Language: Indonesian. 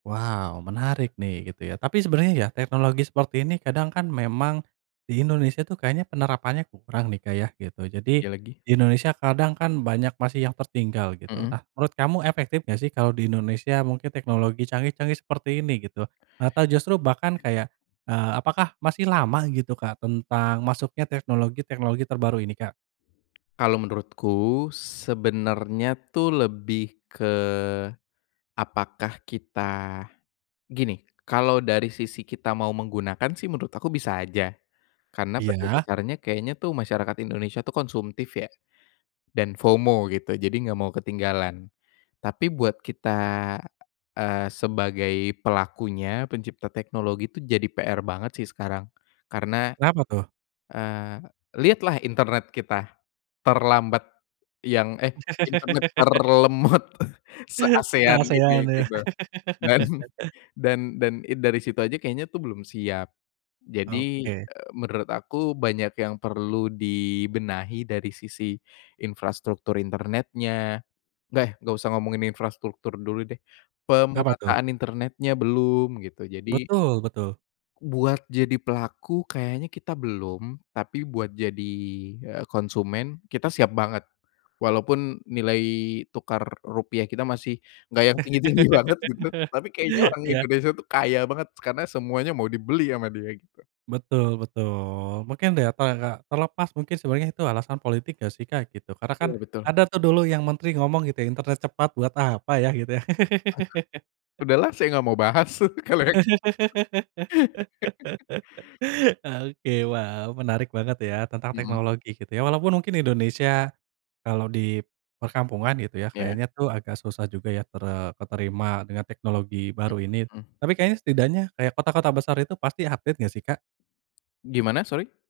Waw, menarik nih, gitu ya. Tapi sebenarnya ya, teknologi seperti ini kadang kan memang di Indonesia tuh kayaknya penerapannya kurang nih, Kak. Yah, gitu. Jadi, Iya lagi. di Indonesia kadang kan banyak masih yang tertinggal, gitu. Heeh. Nah, menurut kamu efektif enggak sih kalau di Indonesia mungkin teknologi canggih-canggih seperti ini, gitu? Atau justru bahkan kayak, eee, apakah masih lama, gitu, Kak, tentang masuknya teknologi-teknologi terbaru ini, Kak? Kalau menurutku, sebenarnya tuh lebih ke apakah kita gini, kalau dari sisi kita mau menggunakan sih menurut aku bisa aja. Karena pada Iya. dasarnya kayaknya tuh masyarakat Indonesia tuh konsumtif ya, dan FOMO gitu, jadi enggak mau ketinggalan. Tapi buat kita, eee, sebagai pelakunya, pencipta teknologi, itu jadi PR banget sih sekarang. Karena, Kenapa tuh? eee, lihatlah internet kita terlambat, yang, eh, internet terlemot se-ASEAN, gini, Se-ASEAN ya. gitu. Dan, dan dan i dari situ aja kayaknya tuh belum siap. Jadi, Oke. eee, menurut aku banyak yang perlu dibenahi dari sisi infrastruktur internetnya. Eh, enggak usah ngomongin infrastruktur dulu deh, Apa tuh? pemerataan internetnya belum, gitu, jadi Betul, betul. Buat jadi pelaku kayaknya kita belum, tapi buat jadi, eee, konsumen kita siap banget. Walaupun nilai tukar rupiah kita masih enggak yang tinggi-tinggi banget, gitu, tapi kayaknya orang Iya. Indonesia tuh kaya banget, karena semuanya mau dibeli sama dia, gitu. Betul betul. Mungkin deh, apa enggak terlepas mungkin sebenarnya itu alasan politik enggak sih, Kak, gitu. Karena kan Ya betul. ada tuh dulu yang menteri ngomong gitu, "Internet cepat buat apa ya?" gitu yah. Udah lah saya enggak mau bahas kalau yang Oke, waw, menarik banget ya tentang Mhm. teknologi, gitu ya. Walaupun mungkin Indonesia, kalau di perkampungan gitu ya, Iya. kayaknya tuh agak susah juga ya tere keterima dengan teknologi Mmm, baru ini. heeh. Tapi kayaknya, setidaknya, kayak kota-kota besar itu pasti update, enggak sih, Kak? Gimana sori?